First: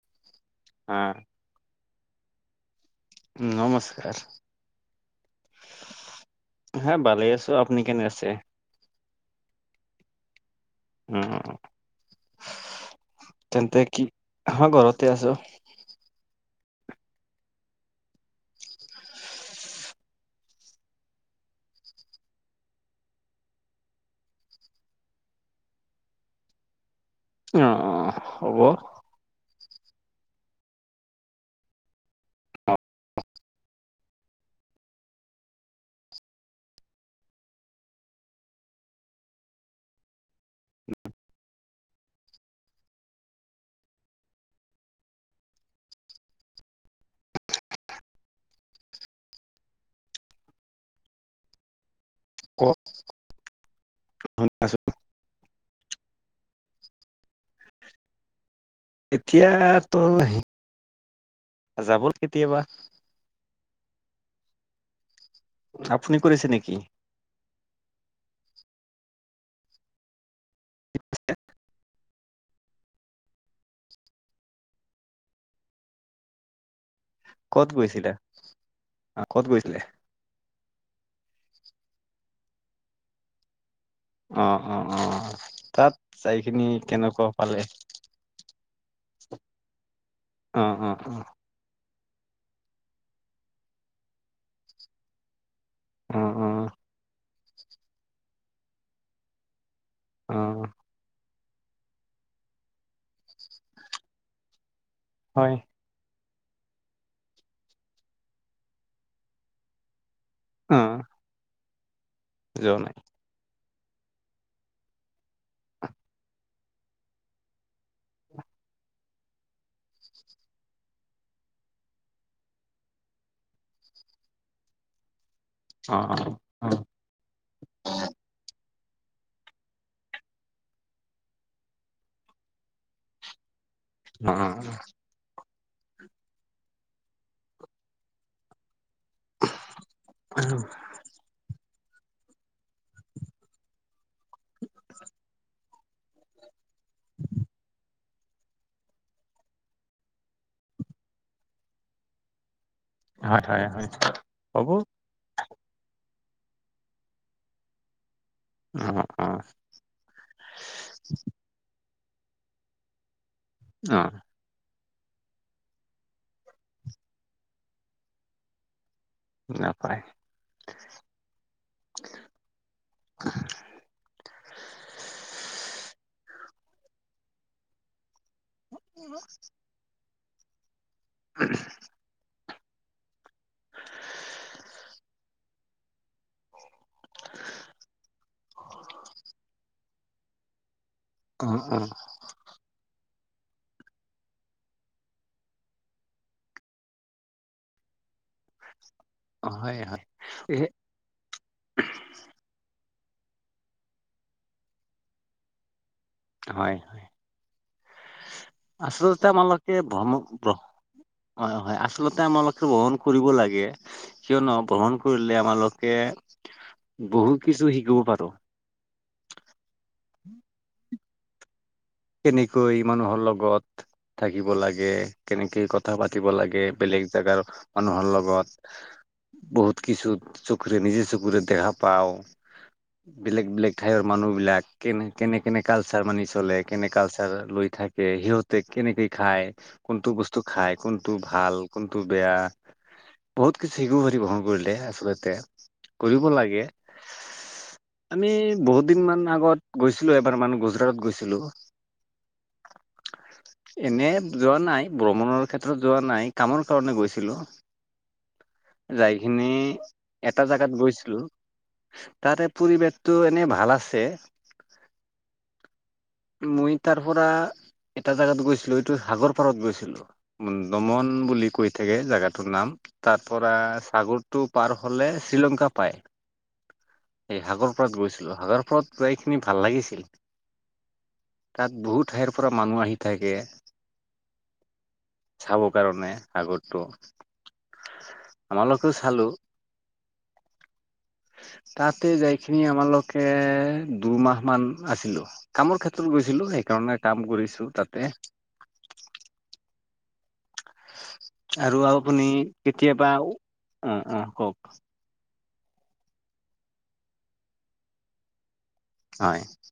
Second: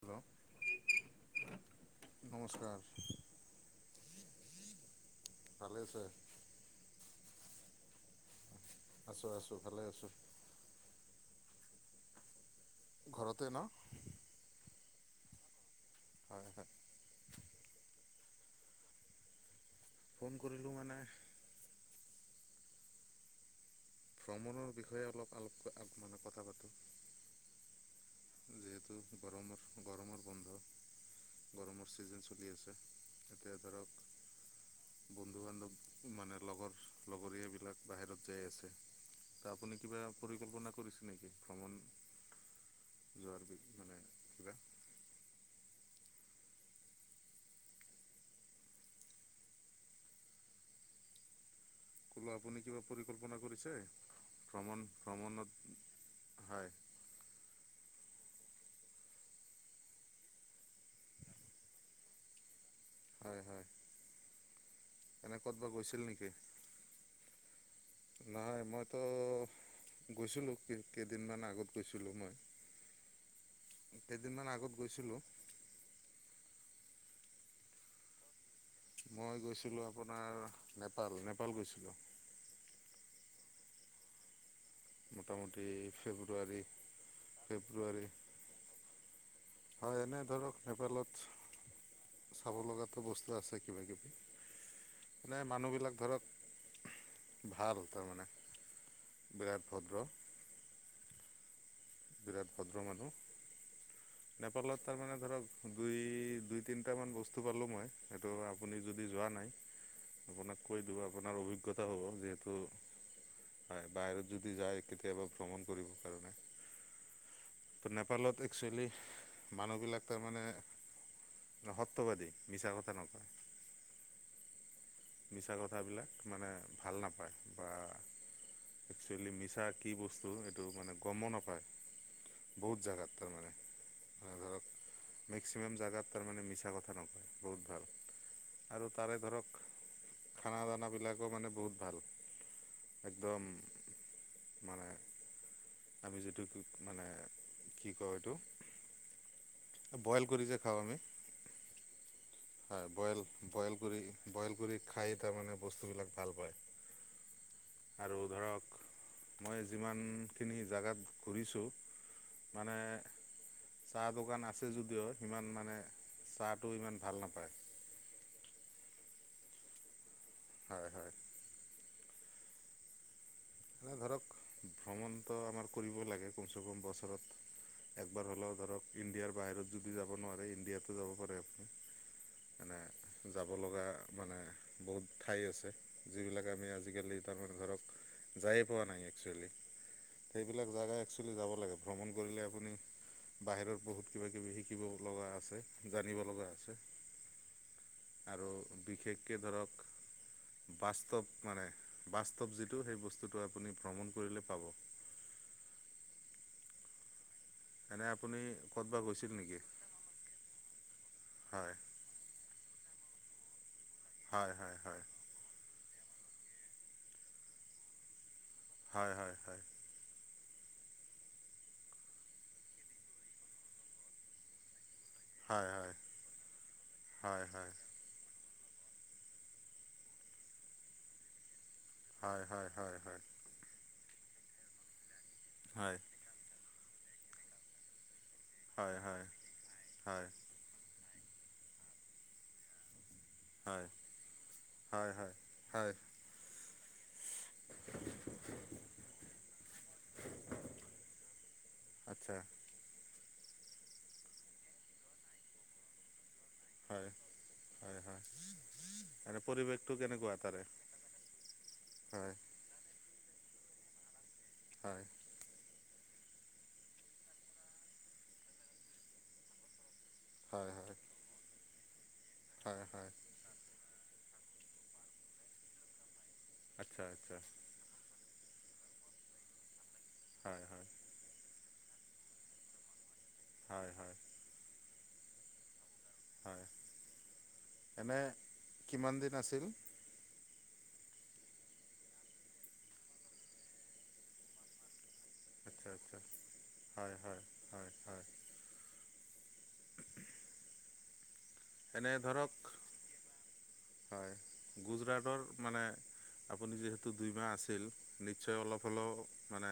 Hello. অঁহ। নমস্কাৰ। উমঁ, নমস্কাৰ। ভালে আছে? হাঁ ভালেই আছো। আপনি কেনে আছে? আছোঁ-আছোঁ ভালে আছোঁ। উম-উম। ঘৰতে ন তেন্তে কি হাঁ, ঘৰতে আছো। হয়-হয়। ফোন কৰিলোঁ মানে- ভ্ৰমণৰ বিষয়ে অলপ-অলপ মানে কথা পাতোঁ। অঁহ', -অঁহ', -অঁহ', -। যিহেতু গৰমৰ-গৰমৰ বন্ধ। গৰমৰ ছিজন চলি আছে। এয়া ধৰক- বন্ধু-বান্ধৱ মানে লগৰ-লগৰীয়াবিলাক বাহিৰত যাই আছে। ত' আপুনি কিবা পৰিকল্পনা কৰিছে নেকি ভ্ৰমণ- যোৱাৰ? মানে কিবা বোলো আপুনি ক'ত কিবা পৰিকল্পনা কৰিছে শুনি আছো। ভ্ৰমণ-ভ্ৰমণত? হয়। এতিয়া তোৰ, যাব কেতিয়াবা। হয় হয় কেনে কত বা গৈছিল আপুনি নেকি কৰিছে নহয় মইতো গৈছিলোঁ কেই কেইদিনমান আগত গৈছ ছিলো মই কেইদিনমান আগত গৈছিলো কত গৈছিলা অ', মই ক'ত গৈছিলে গৈছিলোঁ আপোনাৰ নেপাল নেপাল গৈছিলোঁ অ অ অ মোটামুটি তাত ফেব্ৰুৱাৰী যাইখিনি কেনেকুৱা পালে ফেব্ৰুৱাৰী হয় এনে ধৰক অ অ অ নেপালত চাব লগাটো বস্তু আছে কিবাকিবি নাই মানুহবিলাক অ ধৰক অ ভাল তাৰমানে বিৰাট ভদ্ৰ অ বিৰাট ভদ্ৰ মানুহ নেপালত তাৰমানে ধৰক হয় দুই দুই তিনটামান বস্তু পালোঁ মই সেইটো আপুনি যদি যোৱা নাই আপোনাক অ কৈ দূ আপোনাৰ অভিজ্ঞতা হ'ব, যিহেতু যোৱা নাই হয় বাহিৰত যদি যায়, কেতিয়াবা ভ্ৰমণ কৰিবৰ কাৰণে। ত নেপালত একচুৱেলি, মানুহবিলাক তাৰমানে মহত্ববাদী মিছা কথা নকয়, মিছা কত অ থাবিলাক অ মানে অ ভাল নাপায়, বা একচুৱেলি মিছা কি বস্তু, এইটো মানে গমো নাপায়। বহুত জাগাত তাৰমানে। মানে ধৰক ন'। মেক্সিমাম জেগাত তাৰমানে মিছা কথা নকয়, বহুত ভাল আৰু তাৰে ধৰক খানা দানা বিলাকো মানে বহুত ভাল। একদম মানে, আমি যিটোক মানে কি কয়, এইটো বইল কৰি যে খাওঁ আমি। হয়। বইল, হয় হয় বইল হয় কৰি বইল হ'ব অ কৰি খাই তাৰমানে বস্তুবিলাক। ভাল পায় আৰু ধৰক অ মই যিমানখিনি জাগাত ঘূৰিছোঁ মানে অ চাহ বগান আছ ছে যদিও সিমান মানে চাহটো ইমান ভাল নাপায় নাপায়। হয়, হয়। মানে ধৰক ভ্ৰমণটো আমাৰ কৰিব লাগে, কমচে কম বছৰত একবাৰ হ'লও। ধৰক ইণ্ডিয়াৰ বাহিৰত যদিও যাব নোৱাৰে, ইণ্ডিয়াটো যাব পাৰে আপুনি। মানে, যাব লগা মানে বহুত ঠাই আছে। যিবিলাক আমি আজিকালি, তাৰমানে ধৰক যায়ে পোৱা নাই একচুৱেলি, সেইবিলাক জাগাই একচুৱেলি অ', যাব লাগে, অ', ভ্ৰমণ কৰিলে আপুনি বাহিৰত বহুত কিবা-কিবি শিকিব লগা আছে, জানিব লগা আছে। আৰু বিশেষকে অ', হয়, ধৰক, হয়, এ বাস্তৱ মানে বাস্তৱ যিটো, সেই বস্তুটো আপুনি ভ্ৰমণ কৰিলে পাব। হয়, হয়। এনে আপুনি ক'তবা আচলতে গৈছিল নেকি আমালোকে ভ্ৰম ভ্ৰ হয়, হয় আ আচলতে আমাৰালোকে ভ্ৰহণ কৰিব লাগে, হয় কিয়নো হয় ভ্ৰহণ হয় কৰিলে আমাৰো। এ বহুত কিছু শিকিব পাৰো। হয়, হয়, হয়। [unintelligible] কেনেকৈ মানুহৰ লগত থাকিব লাগে। কেনেকে হয় কথা পাতিব লাগে, বেলেগ জোগাৰ হয় হয় মানুহৰ লগত। বহুত কিছু চকুৰে নিজে চকুৰে দেখা পাও, হয় হয় হয় হয় হয় হয় বেলেগ বেলেগ। ঠাইৰ মানুহবিলাক কেনে, কেনে, কেনে হয় কালচাৰ মানি চলে কেনে কালচাৰ লৈ থা। কে সিহঁতে হয় কেনেকে খায়, কোনটো হয় বস্তু খায়, কোনটো ভাল, কোনটো বেয়া। বহুত কিছু হয় শিকিব পাৰিব, ভ্ৰমণ কৰিলে, হয় হয় আচলতে হয় কৰিব লাগে। আমি বহুত দিন মান আগত গৈছিলো, এবাৰ মান গুজৰাটত গৈছিলো। আচ্ছা। এনে যোৱা নাই, ভ্ৰমণৰ ক্ষেত্ৰত যোৱা নাই, কামৰ কাৰণে হয় গৈছিলো। হয় হয় এনে যাইখিনি পৰিৱেশটো কেনেকুৱা এটা তাৰে জোগাত গৈছিলো, হয় তাতে। পৰিৱেশটো এনেই ভাল আছে। হয়। মই তাৰ পৰা এটা জোগাত গৈছিলো, এইটো সাগৰ পাৰত গৈছিলো, দমন। হয় হয় ন বুলি কৈ থাকে, জোগাটোৰ নাম হয় হয় তাত। পৰা সাগৰটো পাৰ হ'লে শ্ৰীলংকা পায়। আত্সা। এই সাগৰপাৰত গৈছিলো, সাগৰপাৰত যাই কিনি ভাল লাগিছিল। হয়', হয়'। তাত বহুত ঠাইৰ পৰা মানুহ আহি থাকে। হয়', হয়। চাব কাৰণে হয় আগৰটো আমালোকেও চালো। ছিল। তাতে যাইকেনে আমালোকে দুমাহ মান আছিলো। কামৰ আচ্ছা ক্ষেত্ৰত আচ্ছা গৈছিলো সেইকাৰণে হয় কাম হয় কৰিছো হয় তাতে। হয় আৰু এনে আপুনি ধৰক কেতিয়াবাও। হয়', গুজৰাটৰ মানে আপুনি যিহেতু দুইমাহ আছিল নিশ্চয় অলপ। হলেও হয় মানে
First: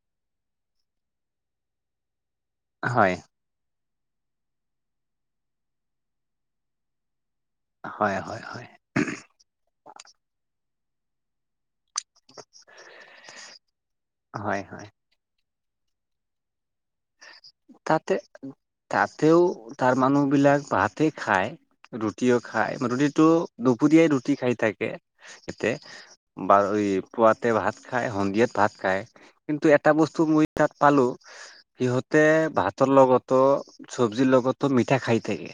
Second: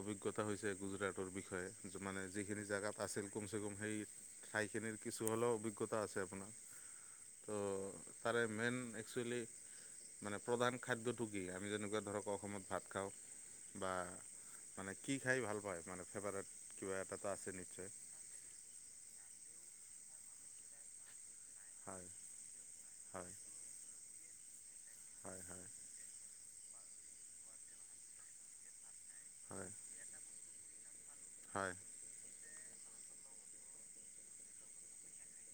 অভিজ্ঞতা হৈছে গুজৰাটৰ বিষয়ে। কিছুমানে যিখিনি জাগাত হয় আছিল। কুমচো গোম সেই ঠাইখিনিৰ কিছু হ'লেও অভিজ্ঞতা আছে আপোনাৰ তো। হয় হয় হয় উম, একচুৱেলি মানে প্ৰধান খাদ্যটো কি, আমি যেনেকুৱা। ধৰক অসমত ভাত খাওঁ, বা হয় হয় মানে কি খাই ভাল পায় মানে ফেভাৰেট। কিবা এটা তা আচ। তাতে তাতেও তাৰ মানুহ বিলাক ভাতে খায়। হয় ৰুটিও খাই ৰুটিটো হয় দুপুৰীয়াই ৰুটি খাই থাকে হয় হয় তাতে। বাৰু এই পুৱাতে ভাত খায়, সন্ধিয়াত ভাত খায়, হয়, কিন্তু এটা বস্তু মই তাত পালো। হয়', তাতে ভাতৰ লগতো চবজিৰ লগতো মিঠাই খাই থাকে।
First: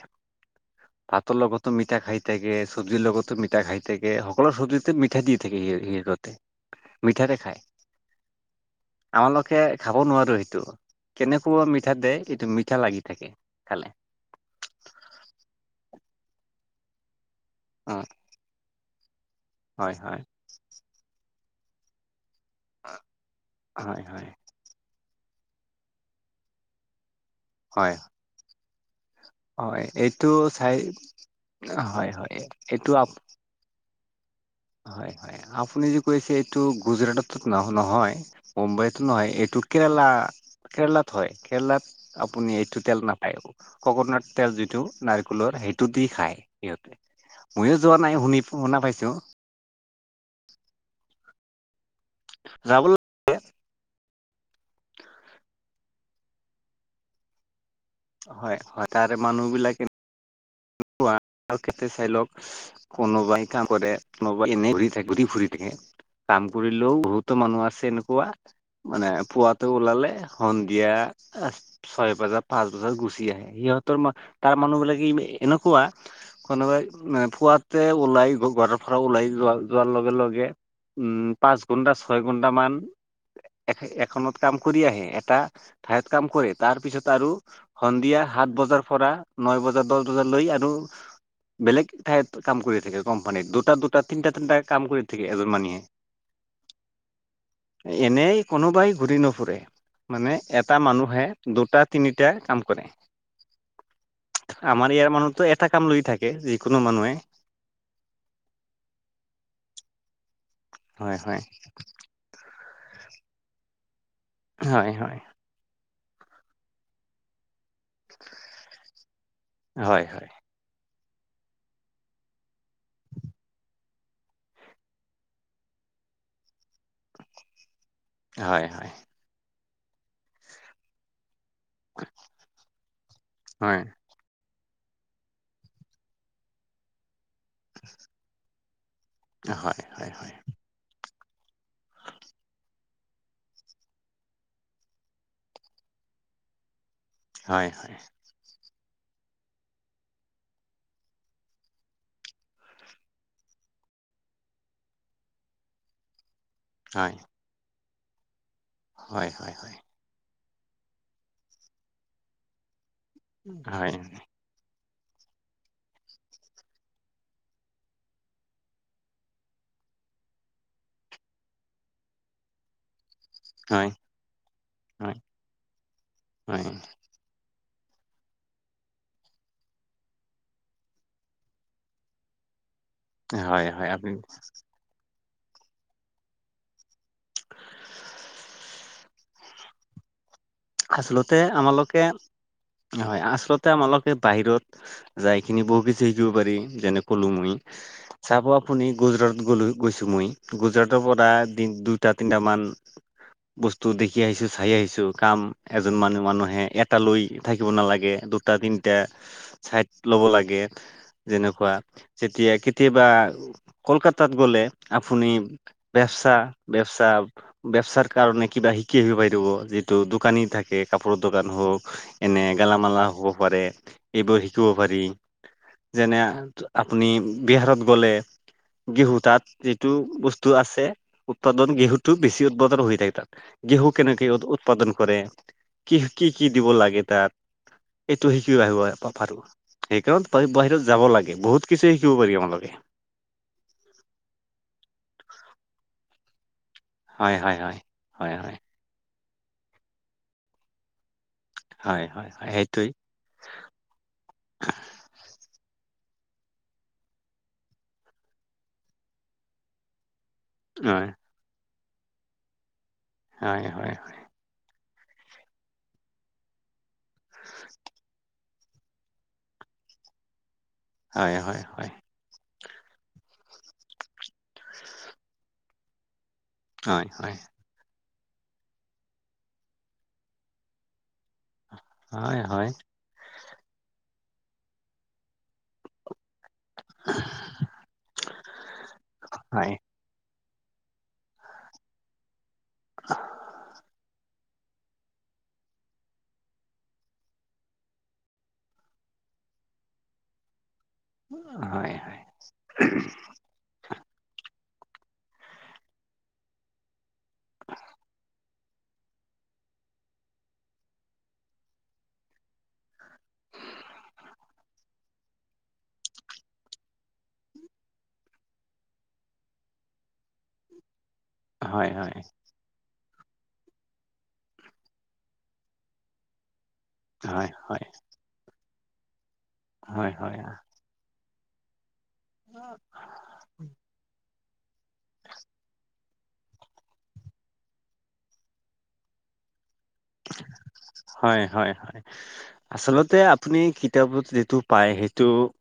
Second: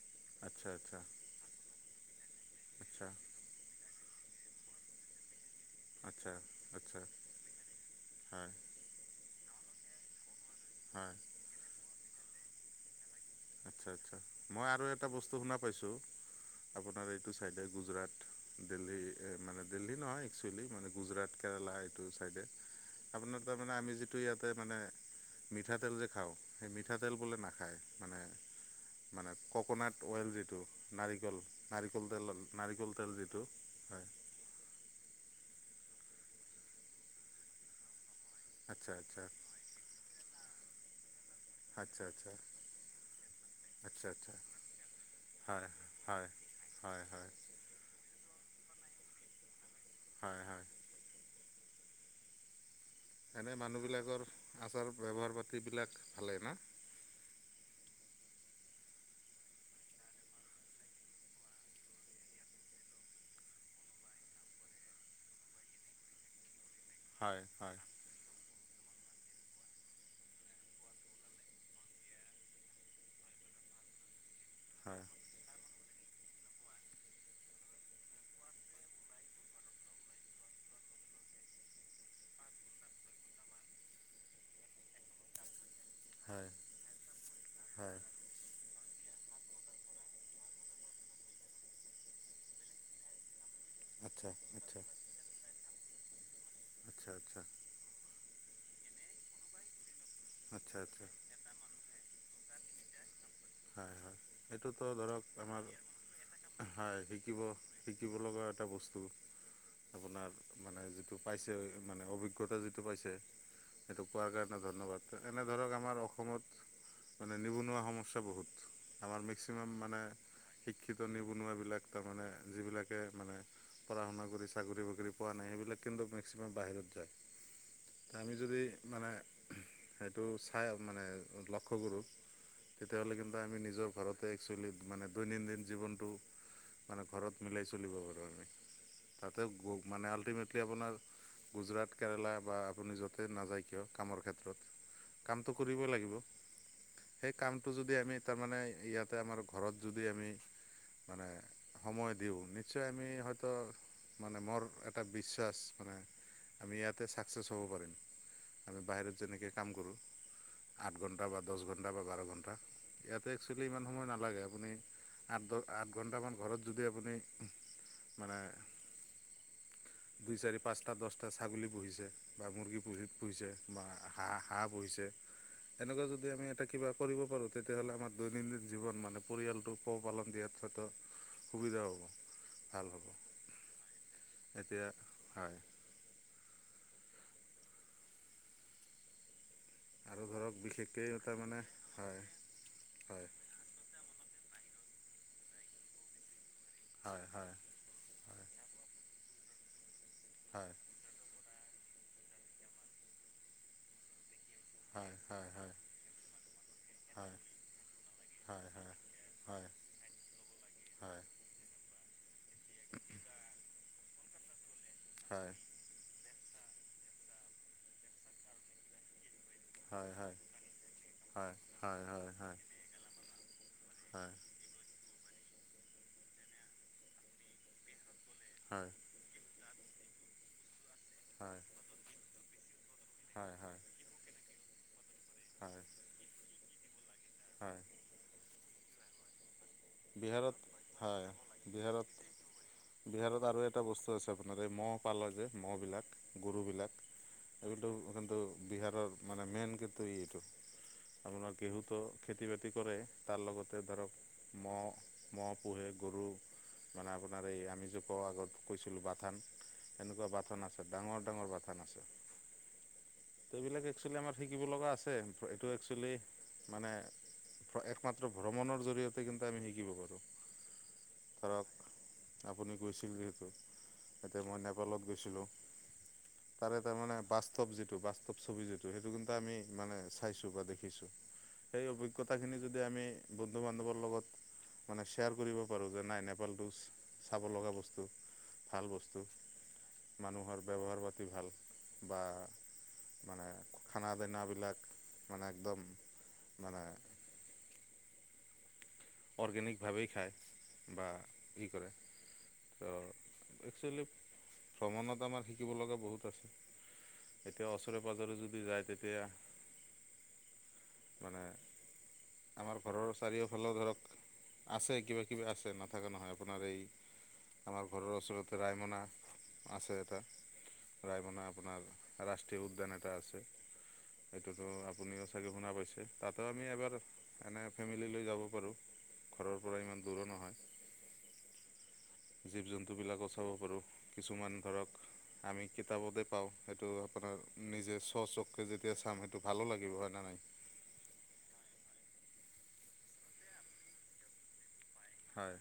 আচ্ছা', আচ্ছা',। ভাতৰ লগতো মিঠা খাই থাকে, চব্জিৰ আচ্ছা, লগতো মিঠা খাই থাকে, সকলো চব্জিতে মিঠা দি থাকে সি। আচ্ছা, কিৰেতত আচ্ছা, মিঠাতে খায়। হয়, আমালোকে খাব নোৱাৰো সেইটো। হয়', কেনেকুৱা মিঠাতে এটো মিঠা লাগি থাকে। খালে আচ্ছা আচ্ছা মই আৰু এটা বস্তু শুনা পাইছোঁ, আপোনাৰ এইটো চাইডে অ গুজৰাট। দেহল্লী মানে দেহল্লী হয় হয় নহয় একচুৱেলি মানে, গুজৰাট কেৰেলা এইটো ছাইডে। আপোনাৰ তাৰমানে আমি হয় যিটো হয় ইয়াতে মানে, মিঠাতেল যে খাওঁ সেই মিঠাতেল বোলে নাখ নাখায় হয় মানে। মানে হয় কক'নাট এইটো অইল যিটো চাই নাৰিকল নাৰিকল হয় তেল, হয় এইটো নাৰিকল আ তেল যিটো। হয়', হয়', হয়', আপুনি যে কৈছে এইটো গুজৰাটত নহ- নহয়- আচ্ছা, মুম্বাইতো আচ্ছা, নহয় এইটো। কেৰেলা কেৰেলাত হয় কেৰেলাত আচ্ছা, আচ্ছা, আপুনি এইটো তেল নাপায়। আচ্ছা, কক'নাট আচ্ছা, তেল যিটো নাৰিকোলৰ হয়, সেইটো দি হয়, খায় সিহঁতে। হয়, হয়, ময়ো যোৱা নাই শুনি- শুনা- পাইছো। হয়', হয়', যাবল এনে মানুহবিলাকৰ আচাৰ ব্যৱহাৰ পাতিবিলাক ভালে ন। হয়', হয়', তাৰে মানুহ বিলাকে [unintelligible] কেতো চাই লক। কোনোবাই কাম কৰে কোনোবাই এনে ঘুৰি থাকে ঘূৰি ফুৰি থাকে। কাম কৰিলেও বহুতো হয় মানুহ হয় আছে এনেক ৱা পুৱা মানে পুৱাটো ওলালে সন্ধিয়া আহ ছয় বজাত পাঁচ বজাত গুচি আহে, সিহঁতৰ মা তাৰ মানুহ হয়। বিলাকে এনেকুৱা। কোনোবাই পুৱাতে ওলাই ঘৰৰ পৰা ওলাই যোৱা- যোৱাৰ লগে লগে। উম', পাঁচ ঘণ্টা ছয় ঘণ্টামান। এ- এখনত কাম কৰি আহে এটা। ঠাইত কাম হয় কৰে তাৰ পিছত আৰু হয় সন্ধিয়া সাত বজাৰ পৰা ন বজা দহ বজালৈ আৰু বেলেগ ঠাইত কাম কৰি থাকে কোম্পানীত দুট দুটা-দুটা আচ্ছা তিনটা-তিনটা আচ্ছা। কাম কৰি থাকে এজন মানিহে। আচ্ছা', আচ্ছা',। এনেই কোনোবাই ঘূৰি নুফুৰে মানে আচ্ছা এটা আচ্ছা মানুহে দুটা তিনিটা কাম কৰে হয় এইটোত আমাৰ ইয়াৰ ধৰক মানুহতো আমাৰ এটা কাম লৈ থাকে যিকোনো হয় মানুহে শিকিব শিকিব লগা এটা বস্তু আপোনাৰ মানে যিটো হয় হয় পাইছে মানে অভিগ জ্ঞতা যিটো পাইছে সেইটো কোৱাৰ কাৰণে হয় ধন্যবাদ হয় তাকে মানে ধৰক আমাৰ অসমত মানে নিবনুৱা সমস্যা বহুত আমাৰ মেক্সিমাম মানে হয় হয় শিক্ষিত নিবনুৱাবিলাক তাৰমানে যিবিলাকে মানে পঢ়া শুনা কৰি চাকৰি বাকৰি পোৱা নাই সেইবিলাক কিন্তু মেক্সিমাম বাহিৰত তা আমি যদি হয় হয় হয় মানে সেইটো চাই মানে লক্ষ্য কৰোঁ তেতিয়াহ'লে কিন্তু আমি হয় নিজৰ ঘৰত তে একচুৱেলি মানে দৈনন্দিন জীৱনটো মানে ঘৰত মিলাই চলিব পাৰোঁ আমি তাতে গৌ হয় হয় হয় মানে আল্টিমেট তে আপোনাৰ গুজৰাট কেৰেলা বা আপুনি য'তে নাযায় কিয় কামৰ ক্ষেত্ৰত কামটো কৰিব লাগিব সেই হয় কামটো হয় যদি আমি তাৰমানে ইয়াতে আমাৰ ঘৰত যদি আমি মানে সময় দিওঁ নিশ্চয় আমি হয়তো মানে ম'ৰ এটা বিশ্বাস মানে আমি ইয়াতে হয় ছাকচেছ হ'ব পাৰিম, আমি বাহিৰত হয় হয় হয় হয় যেনেকে কাম কৰোঁ আঠ ঘণ্টা বা দছ ঘণ্টা বা বাৰ ঘণ্টা ইয়াতে এক্সুৱেলি ইমান সময় নালাগে আপুনি আঠ ঘ আঠ ঘণ্টামান ঘৰত যদি আপুনি মানে দুই, চাৰি, পাঁচটা, দছটা ছাগলী পুহিছে বা মুৰ্গী পুহি পুহিছে বা হা হাঁহ পুহিছে, হয় তেনেহলে যদি আমি এটা হয় কিবা কৰিব পাৰো তে তেতিয়াহ'লে আমাৰ দৈনন্দিন জীৱন মানে পৰিয়ালটো পোহপালন দিয়াত হয়তো সুবিধা হ'ব। ভাল হ'ব। এ হয় হয় আপুনি এতিয়া হয় আৰু ধৰক বিশেষ আচলতে আমালোকে হয় আচলত তে মালোকে বাহিৰত যাইখিনি বহু কিছু শিকিব পাৰি যেনে হয় কলো মই হয় চাব হয় আপুনি গুজৰাট গলো গৈছো মই, তো হয় গুজৰাট তৰ পৰা তিন দুইটা, তিনিটামান বস্তু দেখি আহিছো চাই আহিছো হয় কাম হয় হয় এজন মানুহ মানুহে এটা লৈ হয় হয় থাকিব নালাগে, দুটা, হয় হয় তিনিটা হয় হয় ছাইড লব লাগে হয় যেনেকুৱা যেতিয়া কেতিয়াবা কলকাতাত গ'লে আপুনি বেৱচা বেৱচা বেৱচাৰ কাৰণে কিবা শিকি আহিব পাৰিব, যিটো দু হয় হয় হয় হয় হয় দোকানী থাকে, কাপোৰৰ দোকান হওক হয় হয় এনে গেলামালা হ'ব পাৰে এইবোৰ শি কিব পাৰি যেনে আপুনি বিহাৰত গলে হয় গেহু তাত যিটো বস্তু আছে, উৎপাদন গেহুটোত বেছি উৎপাদন হৈ থাক তাত হয় গেহু কেনেকে উৎ উৎপাদন কৰে হয়। কি কি কি দিব লাগে তাত? অ। এইটো শিকি আহিব পা পাৰোঁ সেইকাৰণত বা বিহাৰত বাহিৰত যাব হয় লাগে, বহুত কিছু বিহাৰত শিকিব পাৰি আমালোকে। বিহাৰত আৰু এটা বস্তু আছে আপোনাৰ এই মহ পাল যে মহ'বিলাক, গৰুবিলাক। হয় হয় হয়। অলপটো অ হয় কিন্তু হয় বিহাৰৰ মানে মেইন কিন্তু এইটো আপোনাৰ ঘেহুটো হয় হয় খেতি হয় - বাতি সেইটোৱেই কৰে তাৰ লগতে ধৰক মহ ম'হ পোহে, গৰু মানে আপোনাৰ এই আমি যে কও আগত কৈছিলোঁ বাথান তেনেকুৱা বাথান আছে, হয় ডাঙৰ - ডাঙৰ বাথান আছে। ত হয় এইবিলাক হয় একচুৱেলি আমাৰ শিকিব লগা আছে, এইটো একচুৱেলি মানে প একমাত্ৰ ভ্ৰমণৰ জৰিয়তে কিন্তু আমি শিকিব পাৰোঁ। হয় হয় ধৰক হয়। আপুনি কৈছিল যিহেতু এতিয়া মই নেপালত গৈছিলোঁ। তাৰে এটা হয় মানে হয় বাস্তৱ যিটো বাস্তৱ ছবি যিটো সেইটো কিন্তু আমি মানে চাইছো বা দেখিছো। সেই হয় অভিজ্ঞতাখিনি হয় যদি আমি বন্ধু - বান্ধৱৰ লগত মানে শ্বেয়াৰ কৰিব পাৰোঁ যে নাই নেপাল টোচ চাব লগা বস্তু, ভাল বস্তু হয় মানুহৰ ব্যৱহাৰ পাতি ভাল বা মানে খানা- দানাবিলাক মানে একদম মানে অৰ্গেনিকভাৱেই খায় বা ই কৰে হয় হয় ত একচুৱেলি, ভ্ৰমণত আমাৰ শিকিব লগা বহুত আছে। এতিয়া ওচৰে পাঁজৰে যদি যায় তেতিয়া মানে আমাৰ ঘৰৰ চাৰিওফালেও ধৰক আছে কিবা কিবি আছে নথকা নহয় আপোনাৰ এই আমাৰ ঘৰৰ ওচৰতে ৰায়মনা আছে এটা ৰায়মনা হয় আপোনাৰ হয় হয় ৰা ষ্ট্ৰীয় উদ্যান এটা আছে সেইটোতো আপুনিও চাগে শুনা পাইছে তাতেও আমি এবাৰ হয় এনে হয় ফেমিলি লৈ যাব পাৰো ঘৰৰ পৰা ইমান দূৰো নহয় জীৱ জন্তুবিলাকো চাব পাৰো কিছুমান ধৰক আমি কিতাপতে পাও সেইটো আপোনাৰ নিজে চ চককৈ যেতিয়া চাম সেইটো ভালো লাগিব হয় নহয় হয় হয় হয় আচলতে আপুনি কিতাপত যিটো পায় সেই টো হয়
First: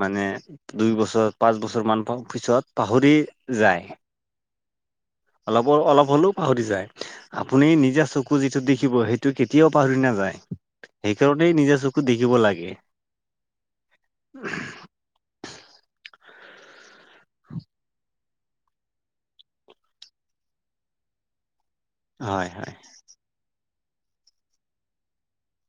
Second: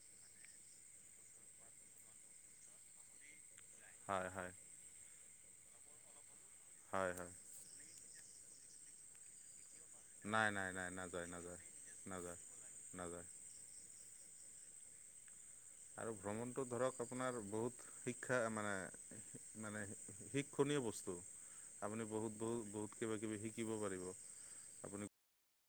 মানে দুই বছৰ পাঁচ বছৰ মান পিছত পাহৰি যায় হয় হয় অলপৰ অলপ হলেও পাহৰি হয় হয় যায় আপুনি নিজা চকু যিটো দেখিব সেইটো কে তিয়াও পাহৰি নাযায় নাই নাই নাই নাযায় সেইকাৰণেই নাযায় নিজে চকু দেখিব নাযায় লাগে নাযায় উম আৰু ভ্ৰমণতো ধৰক আপোনাৰ বহুত শি ক্ষা মানে মানে শিক্ষণীয় বস্তু আপুনি বহুত হয় হয় বহুত বহুত কিবা কিবি শিকিব পাৰিব আপুনি